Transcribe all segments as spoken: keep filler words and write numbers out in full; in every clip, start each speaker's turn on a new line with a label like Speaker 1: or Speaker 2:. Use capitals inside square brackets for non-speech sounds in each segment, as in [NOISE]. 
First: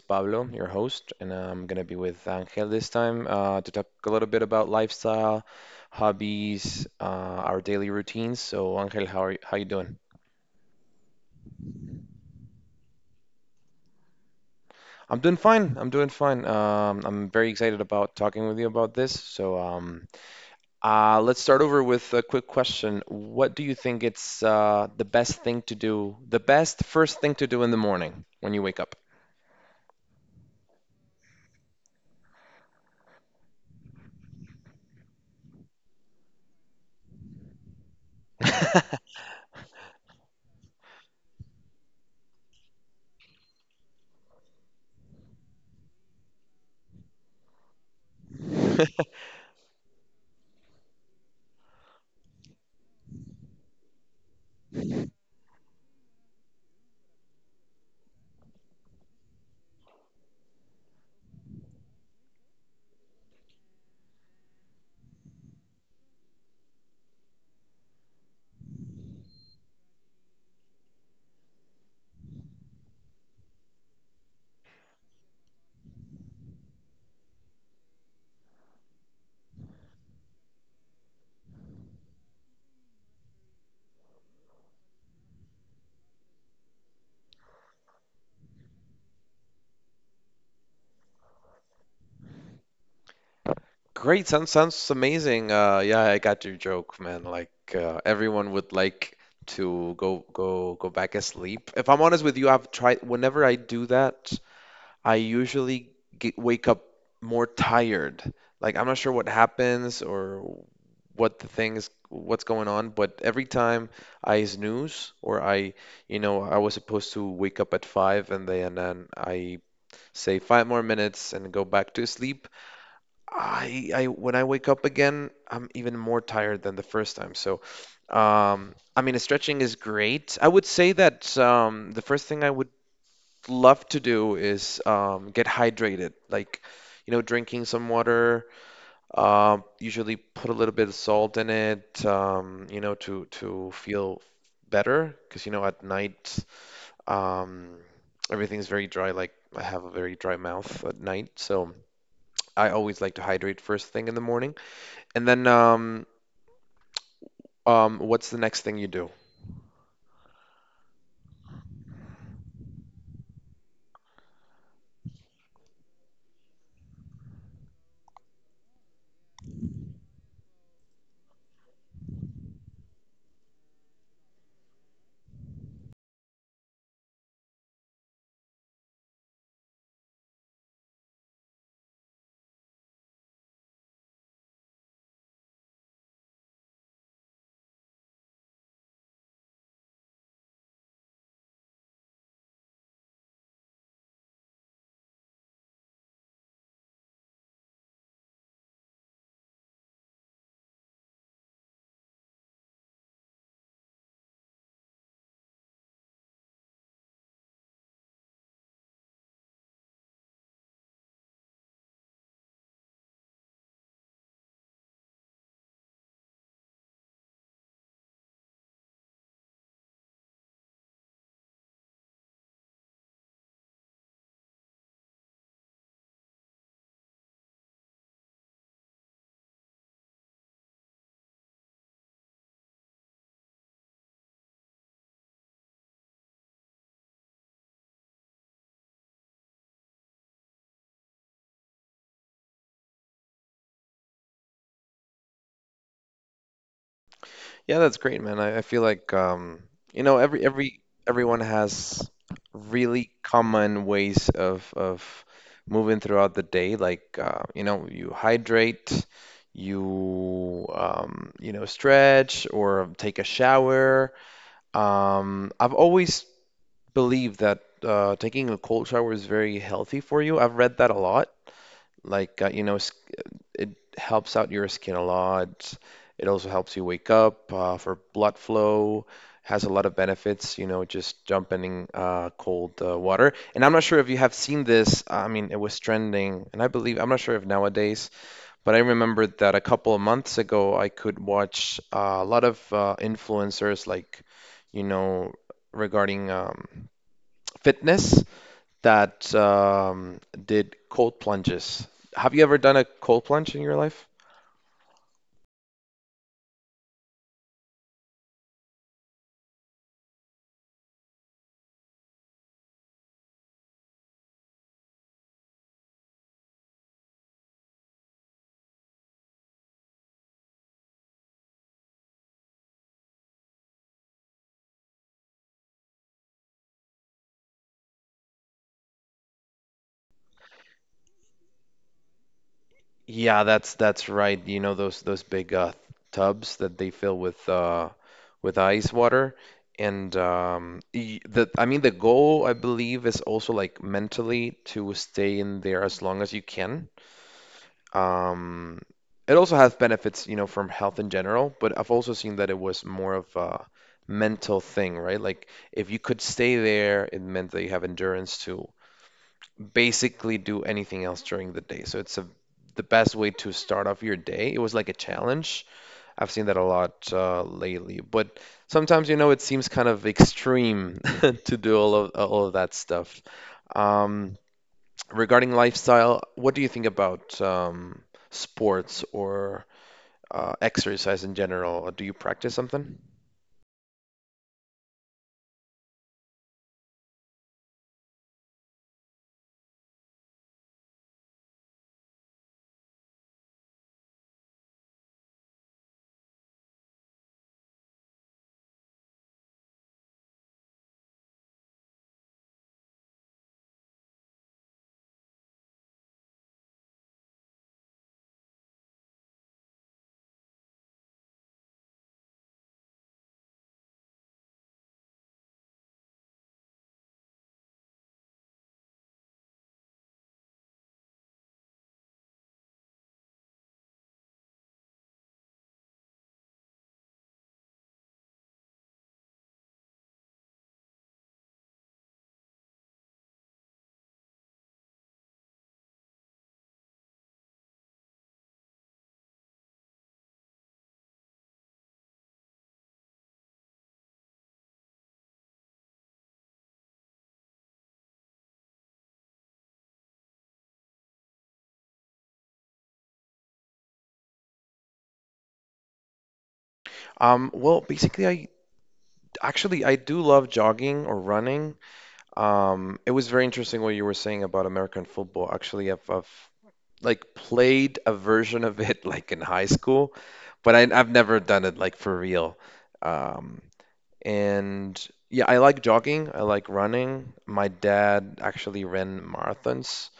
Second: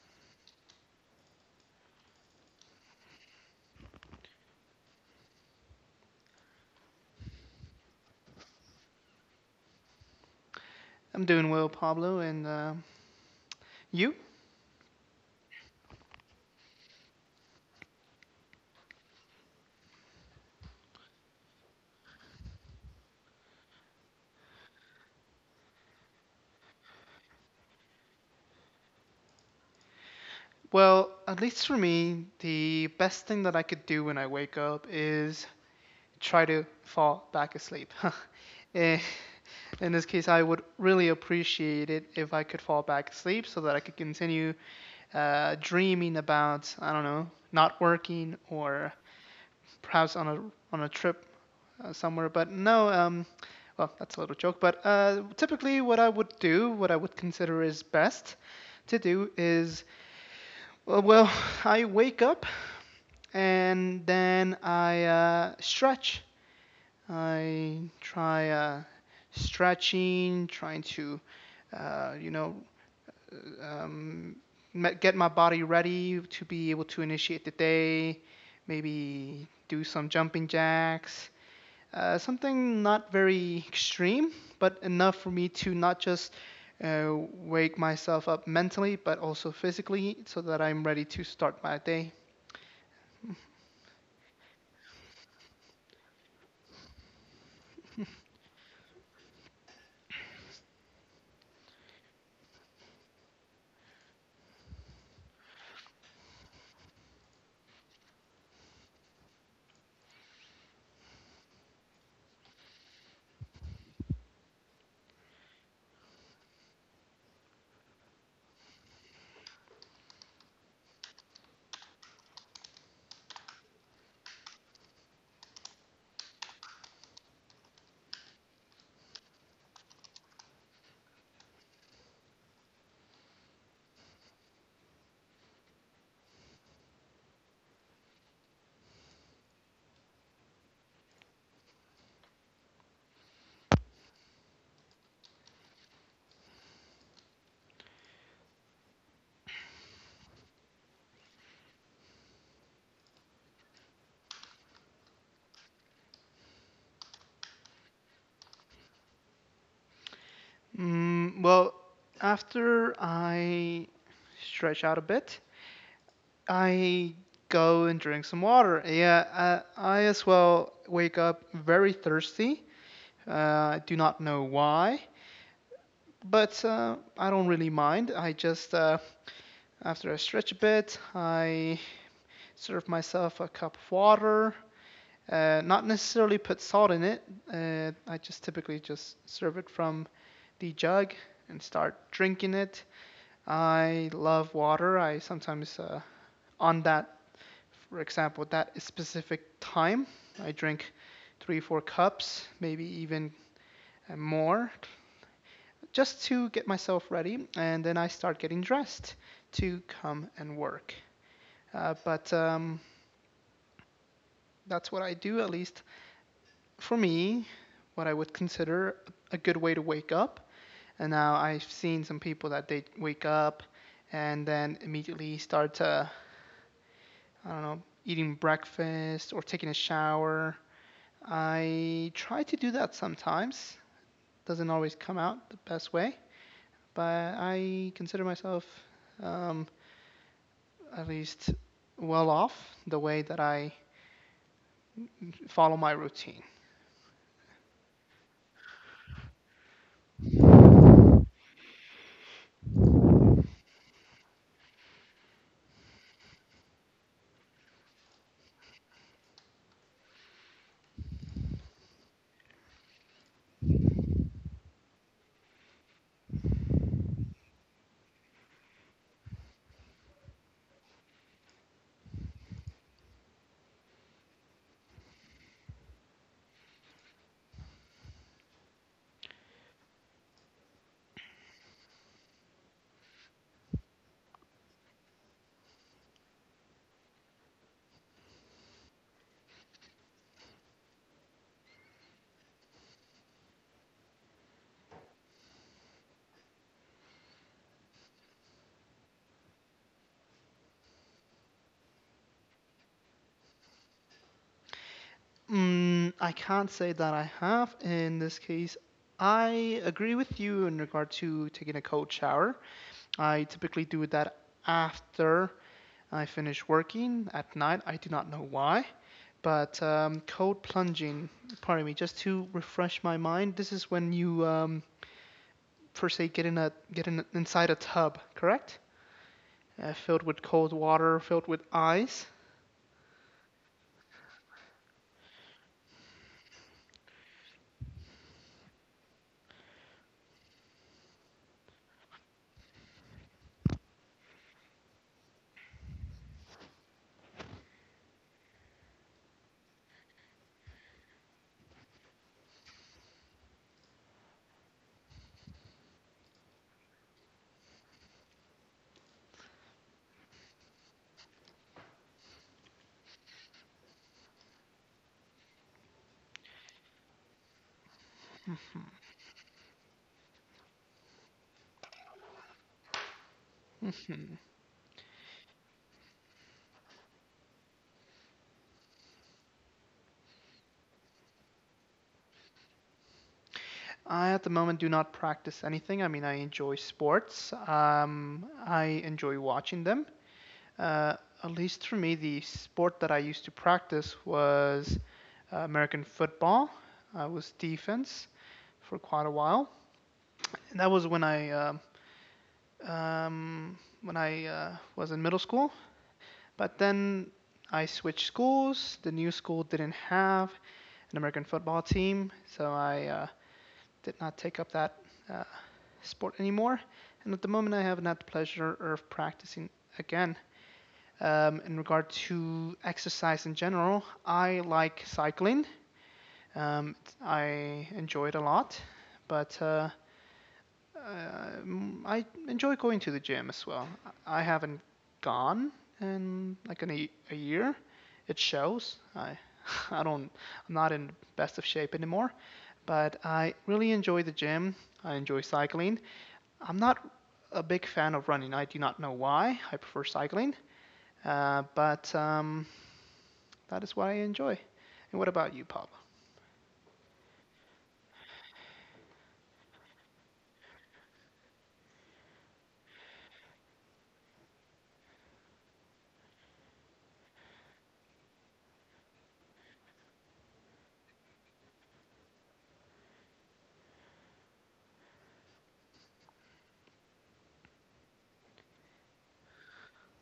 Speaker 1: Pablo, your host, and I'm gonna be with Angel this time uh, to talk a little bit about lifestyle, hobbies, uh, our daily routines. So, Angel, how are you, how you doing?
Speaker 2: I'm doing well, Pablo, and uh, you?
Speaker 1: I'm doing fine. I'm doing fine. Um, I'm very excited about talking with you about this. So, um, uh, let's start over with a quick question. What do you think it's uh, the best thing to do, the best first thing to do in the morning when you wake up?
Speaker 2: Well, at least for me, the best thing that I could do when I wake up is try to fall back asleep. [LAUGHS] Eh, In this case, I would really appreciate it if I could fall back asleep so that I could continue uh, dreaming about, I don't know, not working or
Speaker 1: [LAUGHS]
Speaker 2: perhaps on a on a trip uh, somewhere. But no, um, well, that's a little joke. But uh, typically, what I would do, what I would consider is best to do is, well, well [LAUGHS] I wake up and then I uh, stretch. I try uh, stretching, trying to, uh, you know, um, get my body ready to be able to initiate the day. Maybe do some jumping jacks, uh, something not very extreme, but enough for me to not just uh, wake myself up mentally, but also physically, so that I'm ready to start my day.
Speaker 1: Great, sounds sounds amazing. Uh, yeah, I got your joke, man. Like uh, everyone would like to go go go back asleep. If I'm honest with you, I've tried. Whenever I do that, I usually get, wake up more tired. Like I'm not sure what happens or what the things what's going on, but every time I snooze or I, you know, I was supposed to wake up at five and then and then I say five more minutes and go back to sleep. I I when I wake up again, I'm even more tired than the first time. So, um, I mean, stretching is great. I would say that um, the first thing I would love to do is um, get hydrated, like, you know, drinking some water. Um, usually put a little bit of salt in it, um, you know, to to feel better, because you know, at night, um, everything's very dry. Like I have a very dry mouth at night, so I always like to hydrate first thing in the morning. And then, um, um, what's the next thing you do?
Speaker 2: Mm, well, after I stretch out a bit, I go and drink some water. Yeah, I, I as well wake up very thirsty. Uh, I do not know why, but uh, I don't really mind. I just, uh, after I stretch a bit, I serve myself a cup of water. Uh, not necessarily put salt in it. Uh, I just typically just serve it from the jug and start drinking it. I love water. I sometimes uh, on that, for example, that specific time, I drink three, four cups, maybe even more, just to get myself ready, and then I start getting dressed to come and work. Uh, but um, that's what I do, at least for me, what I would consider a good way to wake up. And now I've seen some people that they wake up and then immediately start to, I don't know, eating breakfast or taking a shower. I try to do that sometimes. Doesn't always come out the best way, but I consider myself um, at least well off the way that I follow my routine.
Speaker 1: Yeah, that's great, man. I, I feel like, um, you know, every every everyone has really common ways of of moving throughout the day. Like, uh, you know, you hydrate, you um, you know, stretch or take a shower. Um, I've always believed that uh, taking a cold shower is very healthy for you. I've read that a lot. Like, uh, you know, s- it helps out your skin a lot. It also helps you wake up uh, for blood flow. Has a lot of benefits, you know, just jumping in uh, cold uh, water. And I'm not sure if you have seen this. uh, I mean, it was trending, and I believe I'm not sure if nowadays, but I remember that a couple of months ago, I could watch uh, a lot of uh, influencers, like, you know, regarding um, fitness that um, did cold plunges. Have you ever done a cold plunge in your life?
Speaker 2: Mm, I can't say that I have in this case. I agree with you in regard to taking a cold shower. I typically do that after I finish working at night. I do not know why, but um, cold plunging, pardon me, just to refresh my mind, this is when you um, first say get in a get in inside a tub, correct? Uh, filled with cold water, filled with ice.
Speaker 1: Yeah, that's that's right. You know those those big uh, tubs that they fill with uh, with ice water, and um, y- the I mean the goal I believe is also like mentally to stay in there as long as you can. Um, it also has benefits, you know, from health in general, but I've also seen that it was more of a mental thing, right? Like if you could stay there, it meant that you have endurance to basically do anything else during the day. So it's a the best way to start off your day. It was like a challenge. I've seen that a lot uh, lately. But sometimes, you know, it seems kind of extreme [LAUGHS] to do all of all of that stuff. Um, Regarding lifestyle, what do you think about um, sports or uh, exercise in general? Do you practice something?
Speaker 2: I at the moment do not practice anything. I mean, I enjoy sports. Um, I enjoy watching them. Uh, at least for me, the sport that I used to practice was uh, American football. I was defense for quite a while. And that was when I um um, when I uh, was in middle school. But then I switched schools. The new school didn't have an American football team, so I uh, did not take up that uh, sport anymore. And at the moment, I have not the pleasure of practicing again. Um, in regard to exercise in general, I like cycling. Um, I enjoy it a lot, but uh, um, I enjoy going to the gym as well. I haven't gone in like an, a year. It shows. I [LAUGHS] I don't I'm not in best of shape anymore, but I really enjoy the gym. I enjoy cycling. I'm not a big fan of running. I do not know why. I prefer cycling, uh, but um, that is what I enjoy. And what about you, Pablo?
Speaker 1: Um, well, basically, I actually I do love jogging or running. Um, it was very interesting what you were saying about American football. Actually, I've, I've like played a version of it [LAUGHS] like in high school, but I, I've never done it like for real. Um, and yeah, I like jogging. I like running. My dad actually ran marathons,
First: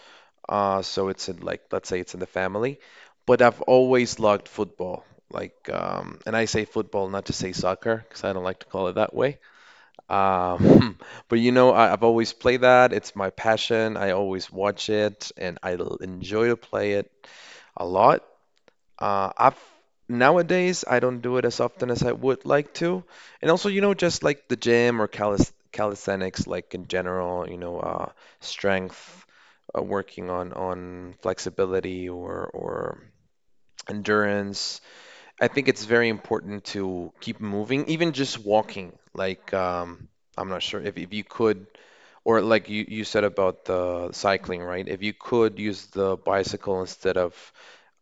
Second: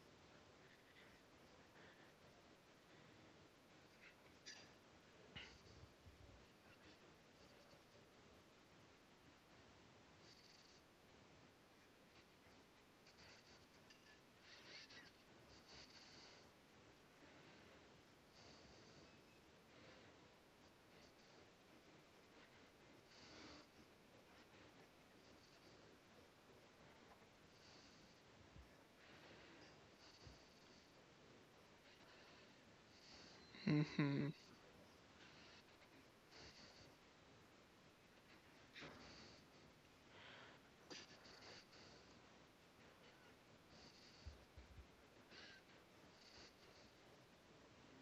Speaker 1: uh, so it's in like let's say it's in the family. But I've always loved football. Like, um, and I say football, not to say soccer, because I don't like to call it that way. Uh, hmm. [LAUGHS] But you know, I, I've always played that. It's my passion. I always watch it, and I l- enjoy to play it a lot. Uh, I've nowadays I don't do it as often as I would like to, and also you know, just like the gym or calis calisthenics, like in general, you know, uh, strength, uh, working on on flexibility or or
Speaker 2: Hmm.
Speaker 1: endurance. I think it's very important to keep moving, even just walking. Like, um, I'm not sure if if you could. Or like you, you said about the cycling, right? If you could use the bicycle instead of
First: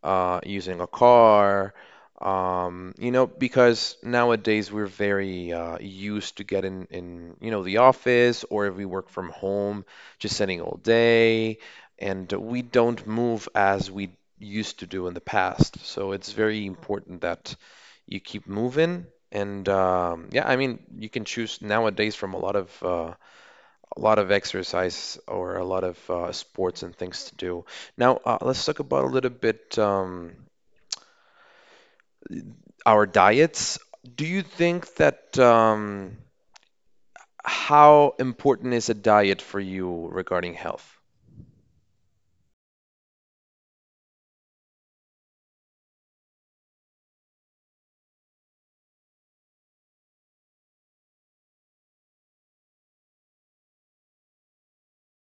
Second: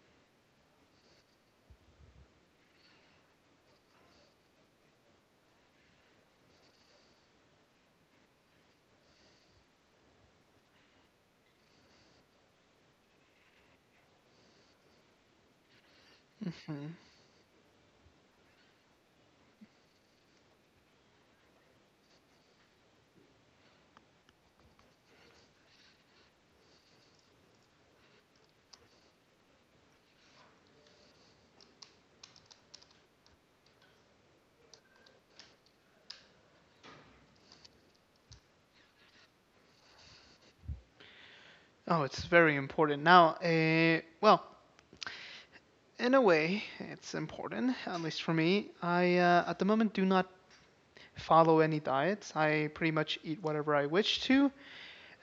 Speaker 1: uh, using a car, um, you know, because nowadays we're very uh, used to getting in, you know, the office or if we work from home, just sitting all day, and we don't move as we used to do in the past. So it's very
Speaker 2: Hmm.
Speaker 1: important that you keep moving. And um, yeah, I mean, you can choose nowadays from a lot of uh, a lot of exercise or a lot of uh, sports and things to do. Now, uh, let's talk about a little bit um, our diets. Do you think that um, how important is a diet for you regarding health?
Speaker 2: Oh, it's very important. Now, uh, well, in a way, it's important, at least for me. I, uh, at the moment, do not follow any diets. I pretty much eat whatever I wish to.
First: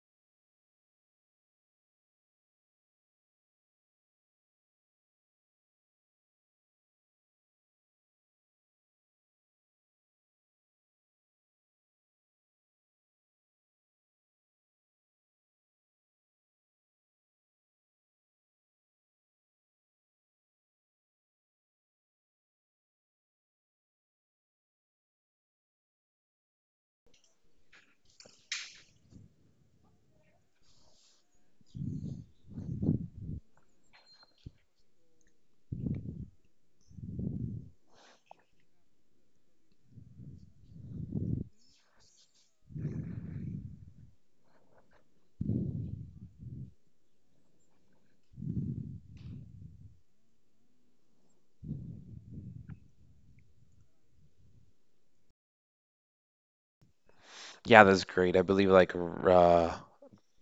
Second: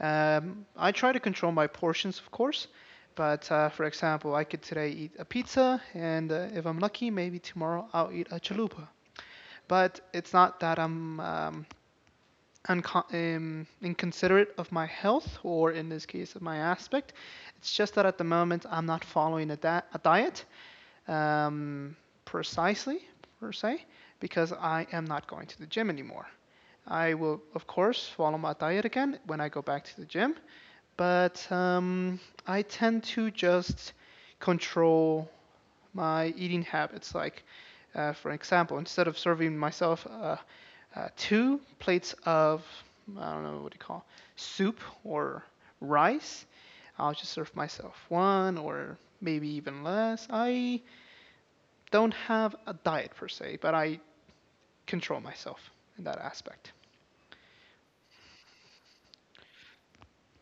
Speaker 2: Um, I try to control my portions, of course, but uh, for example, I could today eat a pizza, and uh, if I'm lucky, maybe tomorrow I'll eat a chalupa. But it's not that I'm um, uncon- um, inconsiderate of my health, or in this case, of my aspect. It's just that at the moment, I'm not following a, da- a diet um, precisely, per se, because I am not going to the gym anymore. I will, of course, follow my diet again when I go back to the gym, but um, I tend to just control my eating habits. Like, uh, for example, instead of serving myself uh, uh, two plates of, I don't know what you call, soup or rice, I'll just serve myself one or maybe even less. I don't have a diet per se, but I control myself in that aspect.
Speaker 1: Yeah, that's great. I believe like r- uh,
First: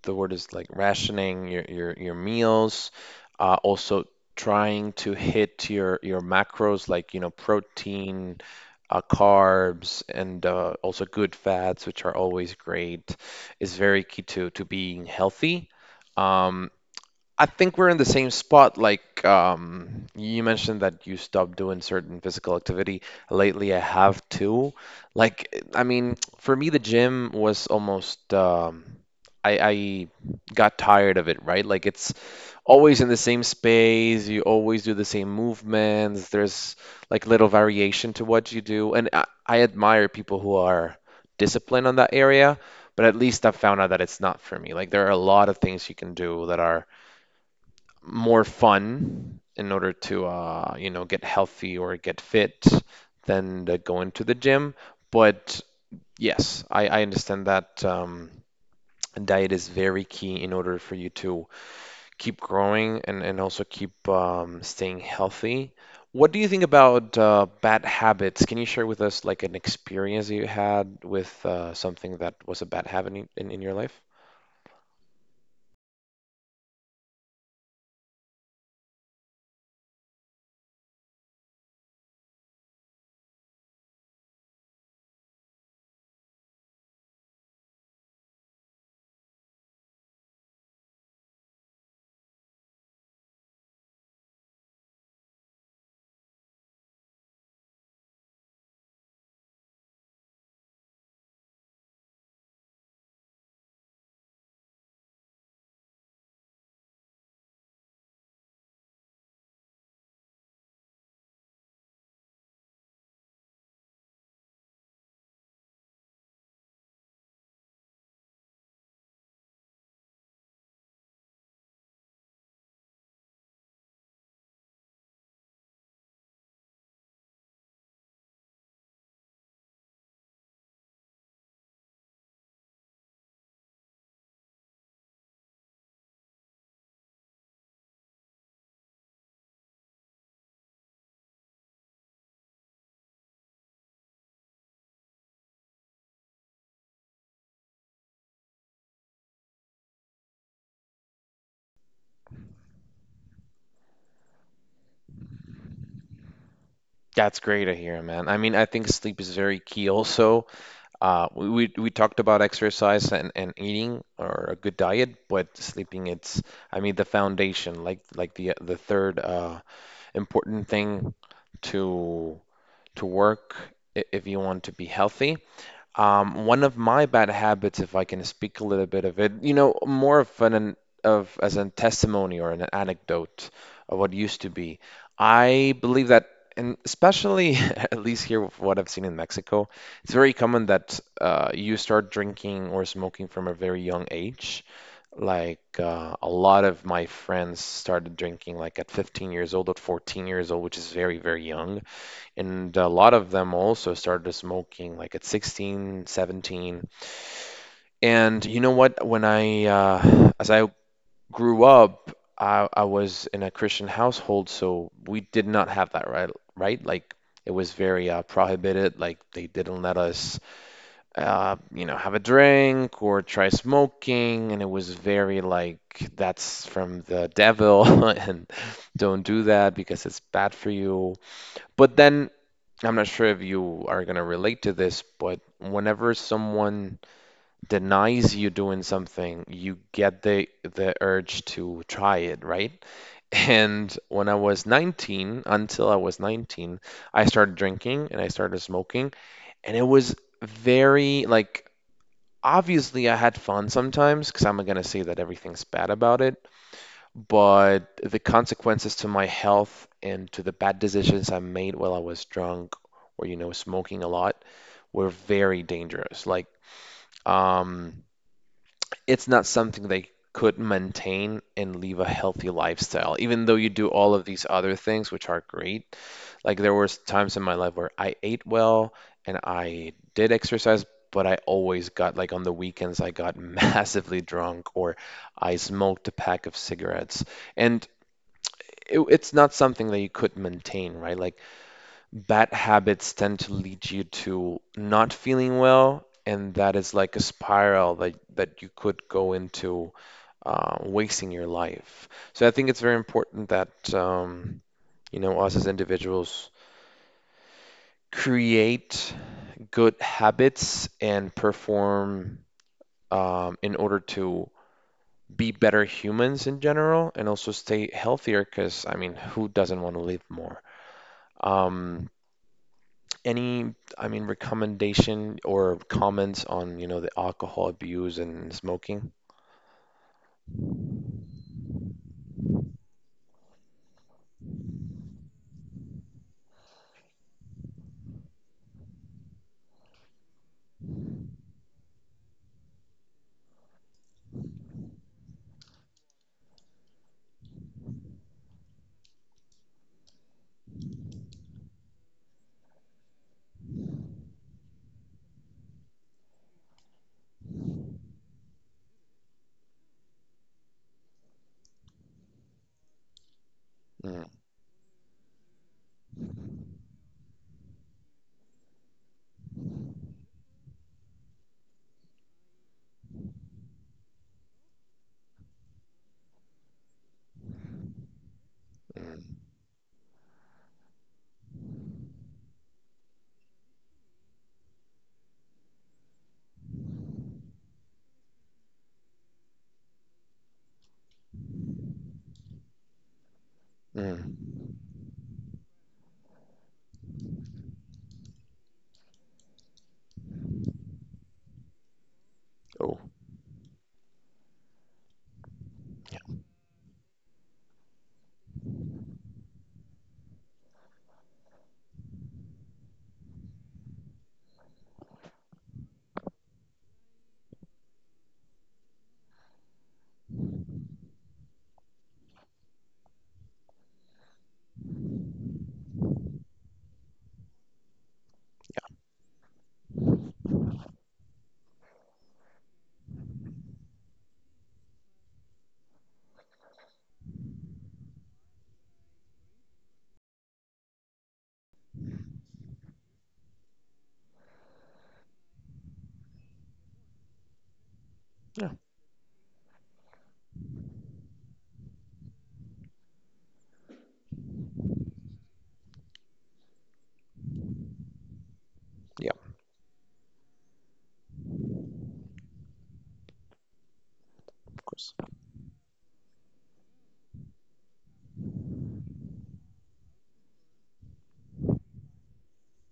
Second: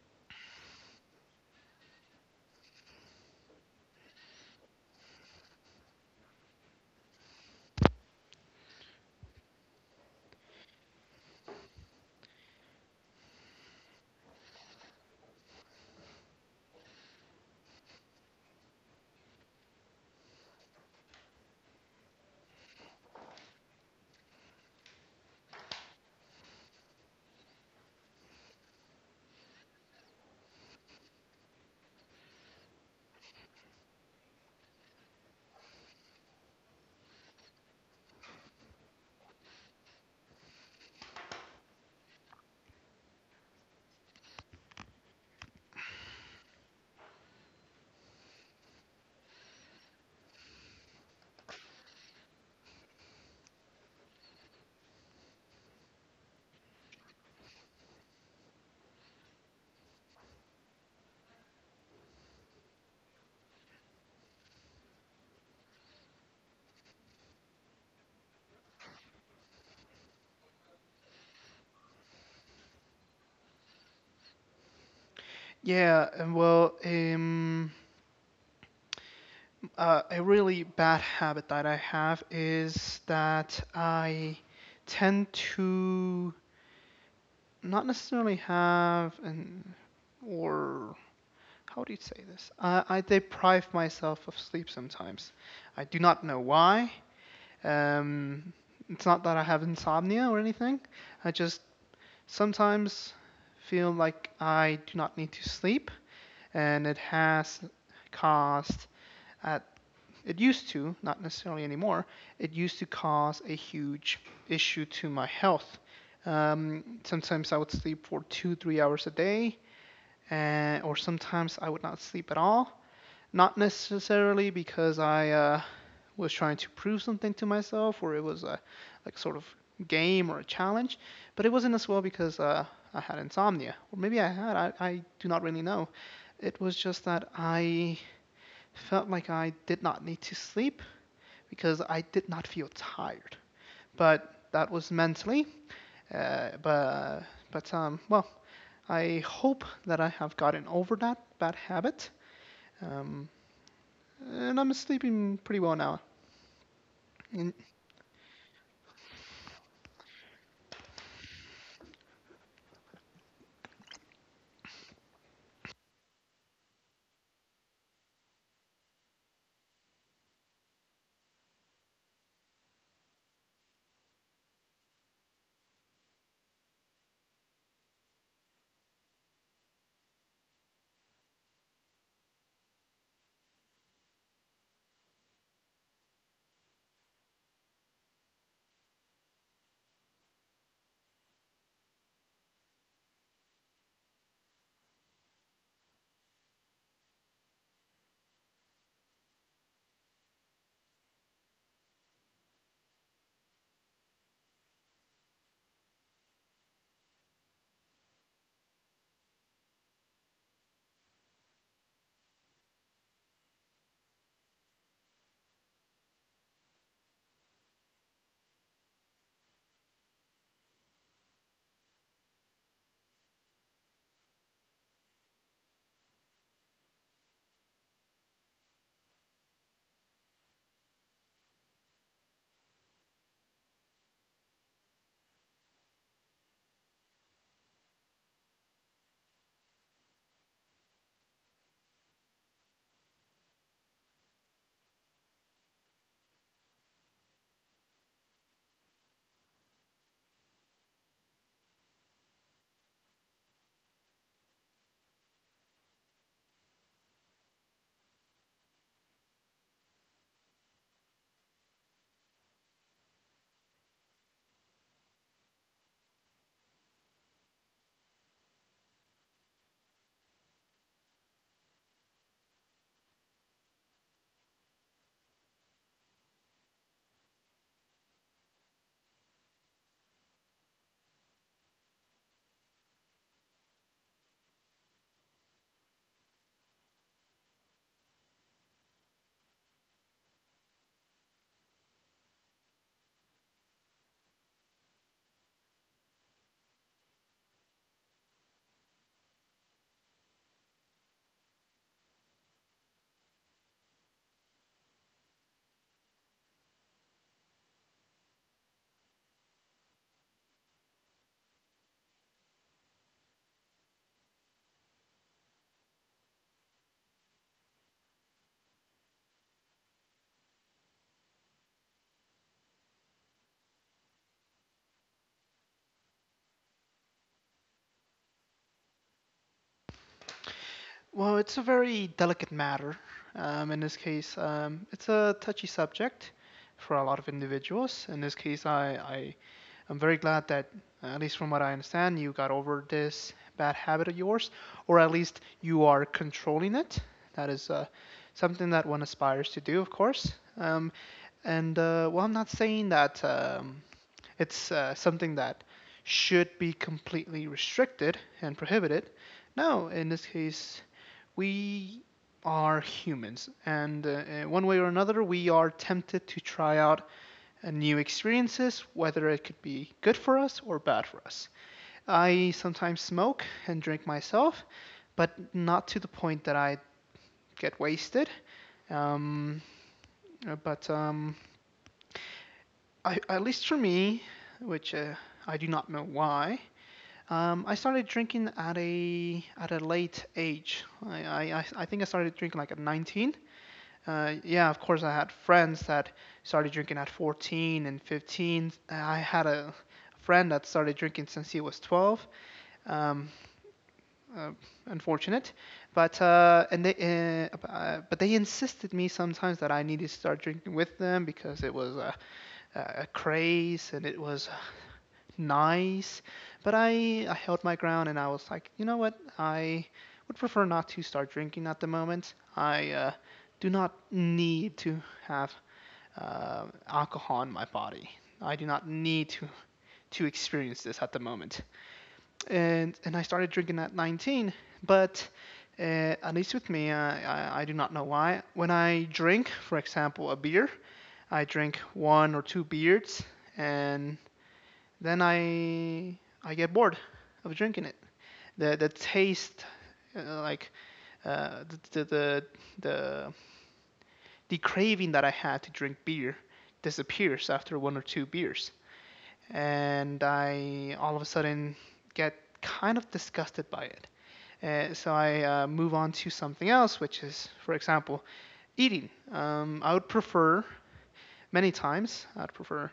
Speaker 1: the word is like rationing your your your meals, uh, also trying to hit your your macros like you know protein, uh, carbs, and uh, also good fats, which are always great, is very key to to being healthy. Um, I think we're in the same spot. Like um, you mentioned that you stopped doing certain physical activity. Lately, I have too. Like, I mean, for me, the gym was almost um, I, I got tired of it, right? Like it's always in the same space. You always do the same movements. There's like little variation to what you do, and I, I admire people who are disciplined on that area. But at least I found out that it's not for me. Like there are a lot of things you can do that are more fun in order to uh, you know get healthy or get fit than to go into the gym. But yes, I, I understand that um, diet is very key in order for you to keep growing and, and also keep um, staying healthy. What do you think about uh, bad habits? Can you share with us like an experience you had with uh, something that was a bad habit in, in, in your life?
Speaker 2: Yeah, and well, um, Uh, a really bad habit that I have is that I tend to not necessarily have an or how do you say this? I, I deprive myself of sleep sometimes. I do not know why. Um, it's not that I have insomnia or anything. I just sometimes feel like I do not need to sleep, and it has caused a It used to, not necessarily anymore, it used to cause a huge issue to my health. Um, sometimes I would sleep for two, three hours a day, and, or sometimes I would not sleep at all. Not necessarily because I uh, was trying to prove something to myself or it was a like sort of game or a challenge, but it wasn't as well because uh, I had insomnia, or maybe I had. I, I do not really know. It was just that I felt like I did not need to sleep because I did not feel tired. But that was mentally. Uh, but but um, well, I hope that I have gotten over that bad habit. Um, and I'm sleeping pretty well now.
Speaker 1: That's
Speaker 2: And,
Speaker 1: great to hear, man. I mean, I think sleep is very key also. Uh, we, we we talked about exercise and, and eating or a good diet, but sleeping it's I mean the foundation, like like the the third uh, important thing to to work i- if you want to be healthy. Um, one of my bad habits, if I can speak a little bit of it, you know, more of an of as a testimony or an anecdote of what used to be. I believe that, and especially [LAUGHS] at least here with what I've seen in Mexico, it's very common that uh, you start drinking or smoking from a very young age. Like uh, a lot of my friends started drinking like at fifteen years old, at fourteen years old, which is very, very young. And a lot of them also started smoking like at sixteen, seventeen. And you know what? When I, uh, as I grew up, I, I was in a Christian household, so we did not have that, right? Right? Like it was very uh, prohibited. Like they didn't let us, uh, you know, have a drink or try smoking, and it was very like that's from the devil [LAUGHS] and don't do that because it's bad for you. But then I'm not sure if you are going to relate to this, but whenever someone denies you doing something, you get the the urge to try it, right? [LAUGHS] And when I was nineteen, until I was nineteen, I started drinking and I started smoking, and it was very like obviously I had fun sometimes because I'm not going to say that everything's bad about it, but the consequences to my health and to the bad decisions I made while I was drunk or you know smoking a lot were very dangerous. Like, um, it's not something they could maintain and live a healthy lifestyle, even though you do all of these other things, which are great. Like, there was times in my life where I ate well and I did exercise, but I always got like on the weekends, I got [LAUGHS] massively drunk or I smoked a pack of cigarettes. And it, it's not something that you could maintain, right? Like bad habits tend to lead you to not feeling well, and that is like a spiral that that you could go into uh, wasting your life. So I think it's very important that um, you know us as individuals create good habits and perform um, in order to be better humans in general and also stay healthier because I mean, who doesn't want to live more? Um, Any, I mean, recommendation or comments on, you know, the alcohol abuse and smoking?
Speaker 2: well, it's a very delicate matter. Um, in this case, um, it's a touchy subject for a lot of individuals. In this case, I, I I'm very glad that, uh, at least from what I understand, you got over this bad habit of yours, or at least you are controlling it. That is uh, something that one aspires to do, of course. Um, and uh, well, I'm not saying that um, it's uh, something that should be completely restricted and prohibited. No, in this case, we are humans, and uh,
Speaker 1: Mm,
Speaker 2: one way or another, we are tempted to try out and new experiences, whether it could be good for us or bad for us. I sometimes smoke and drink myself, but not to the point that I get wasted.
Speaker 1: mm,
Speaker 2: Um, uh, but um, I, at least for me, which uh, I do not know why, um, I started drinking at a at a late age. I, I- I think I started drinking like at nineteen. Uh,
Speaker 1: mm.
Speaker 2: yeah, of course, I had friends that started drinking at fourteen and fifteen. I had a friend that started drinking since he was twelve.
Speaker 1: Oh,
Speaker 2: Um, uh, Unfortunate, but uh, and they uh, uh, but they insisted me sometimes that I needed to start drinking with them because it was uh, a craze and it was nice. But I, I held my ground and I was like, you know what? I would prefer not to start drinking at the moment. I uh, do not need to have uh, alcohol in my body. I do not need to, to experience this at the moment. And, and I started drinking at nineteen, but uh, at least with me, I I, I do not know why. When I drink, for example, a beer, I drink one or two beers, and then I I get bored of drinking it.
Speaker 1: yeah,
Speaker 2: The the taste, uh, like uh, the, the the the craving that I had to drink beer disappears after one or two beers,
Speaker 1: yeah, of
Speaker 2: and I all of a sudden get kind of disgusted by it. Uh, so
Speaker 1: course.
Speaker 2: I uh, move on to something else, which is, for example, eating. Um, I would prefer many times. I'd prefer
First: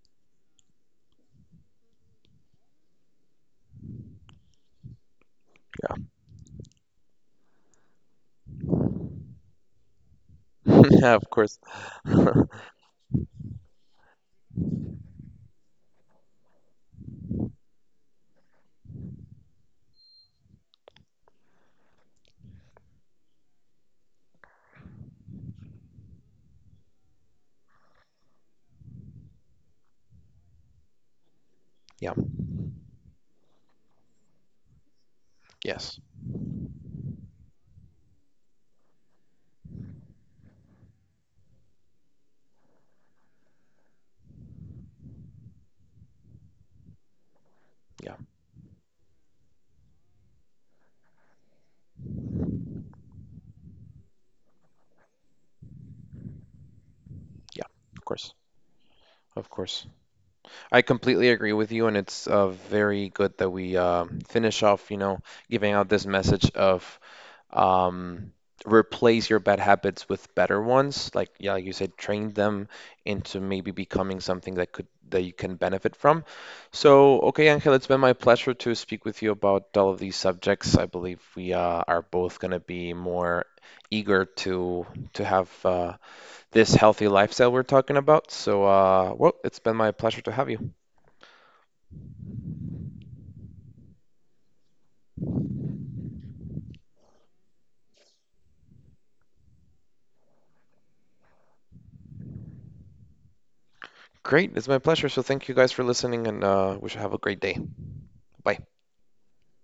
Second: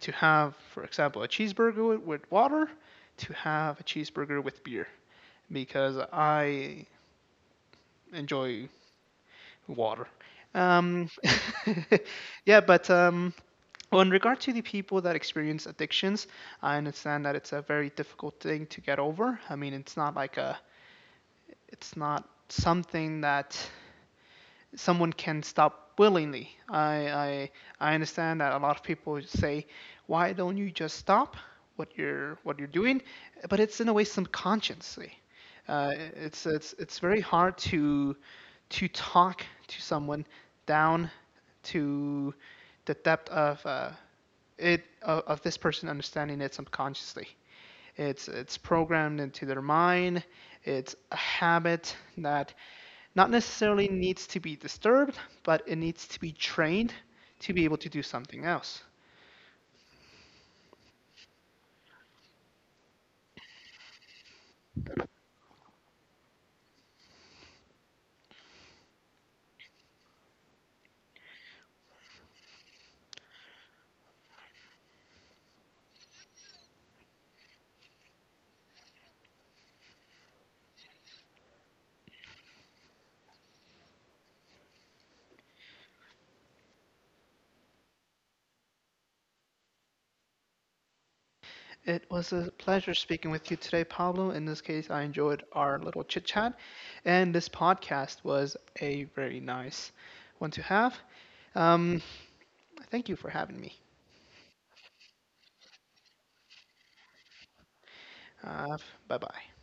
Speaker 2: to have, for example, a cheeseburger with water, to have a cheeseburger with beer,
Speaker 1: Yeah,
Speaker 2: because I enjoy water.
Speaker 1: [LAUGHS]
Speaker 2: Um,
Speaker 1: yeah, of course.
Speaker 2: [LAUGHS]
Speaker 1: [LAUGHS]
Speaker 2: yeah, but um, well, in regard to the people that experience addictions, I understand that it's a very difficult thing to get over. I mean, it's not like a, it's not something that someone can stop willingly. I, I I understand that a lot of people say, why don't you just stop what
Speaker 1: Yeah,
Speaker 2: you're what you're doing? But it's, in a way, subconsciously. Uh,
Speaker 1: yes,
Speaker 2: it's it's it's very hard to to talk to someone down to the depth of uh, it of, of this person understanding it subconsciously.
Speaker 1: yeah,
Speaker 2: It's it's programmed into their mind. It's a habit that not necessarily needs to be disturbed, but it needs to be trained to
Speaker 1: yeah,
Speaker 2: be able to do
Speaker 1: of course,
Speaker 2: something else.
Speaker 1: of course. I completely agree with you, and it's uh, very good that we uh, finish off, you know, giving out this message of um, replace your bad habits with better ones. Like yeah, like you said, train them into maybe becoming something that could that you can benefit from. So okay, Angel, it's been my pleasure to speak with you about all of these subjects. I believe we uh, are both going to be more eager to to have uh, this healthy lifestyle we're talking about. So uh, well, it's been my pleasure to have you.
Speaker 2: It was a pleasure speaking with you today, Pablo. In this case, I enjoyed our little chit chat, and this podcast was a very nice one to have. Um, Thank you for having me.
Speaker 1: Great, it's my pleasure. So thank you guys for listening, and uh, wish you have a great day. Bye.
Speaker 2: Uh, Bye bye.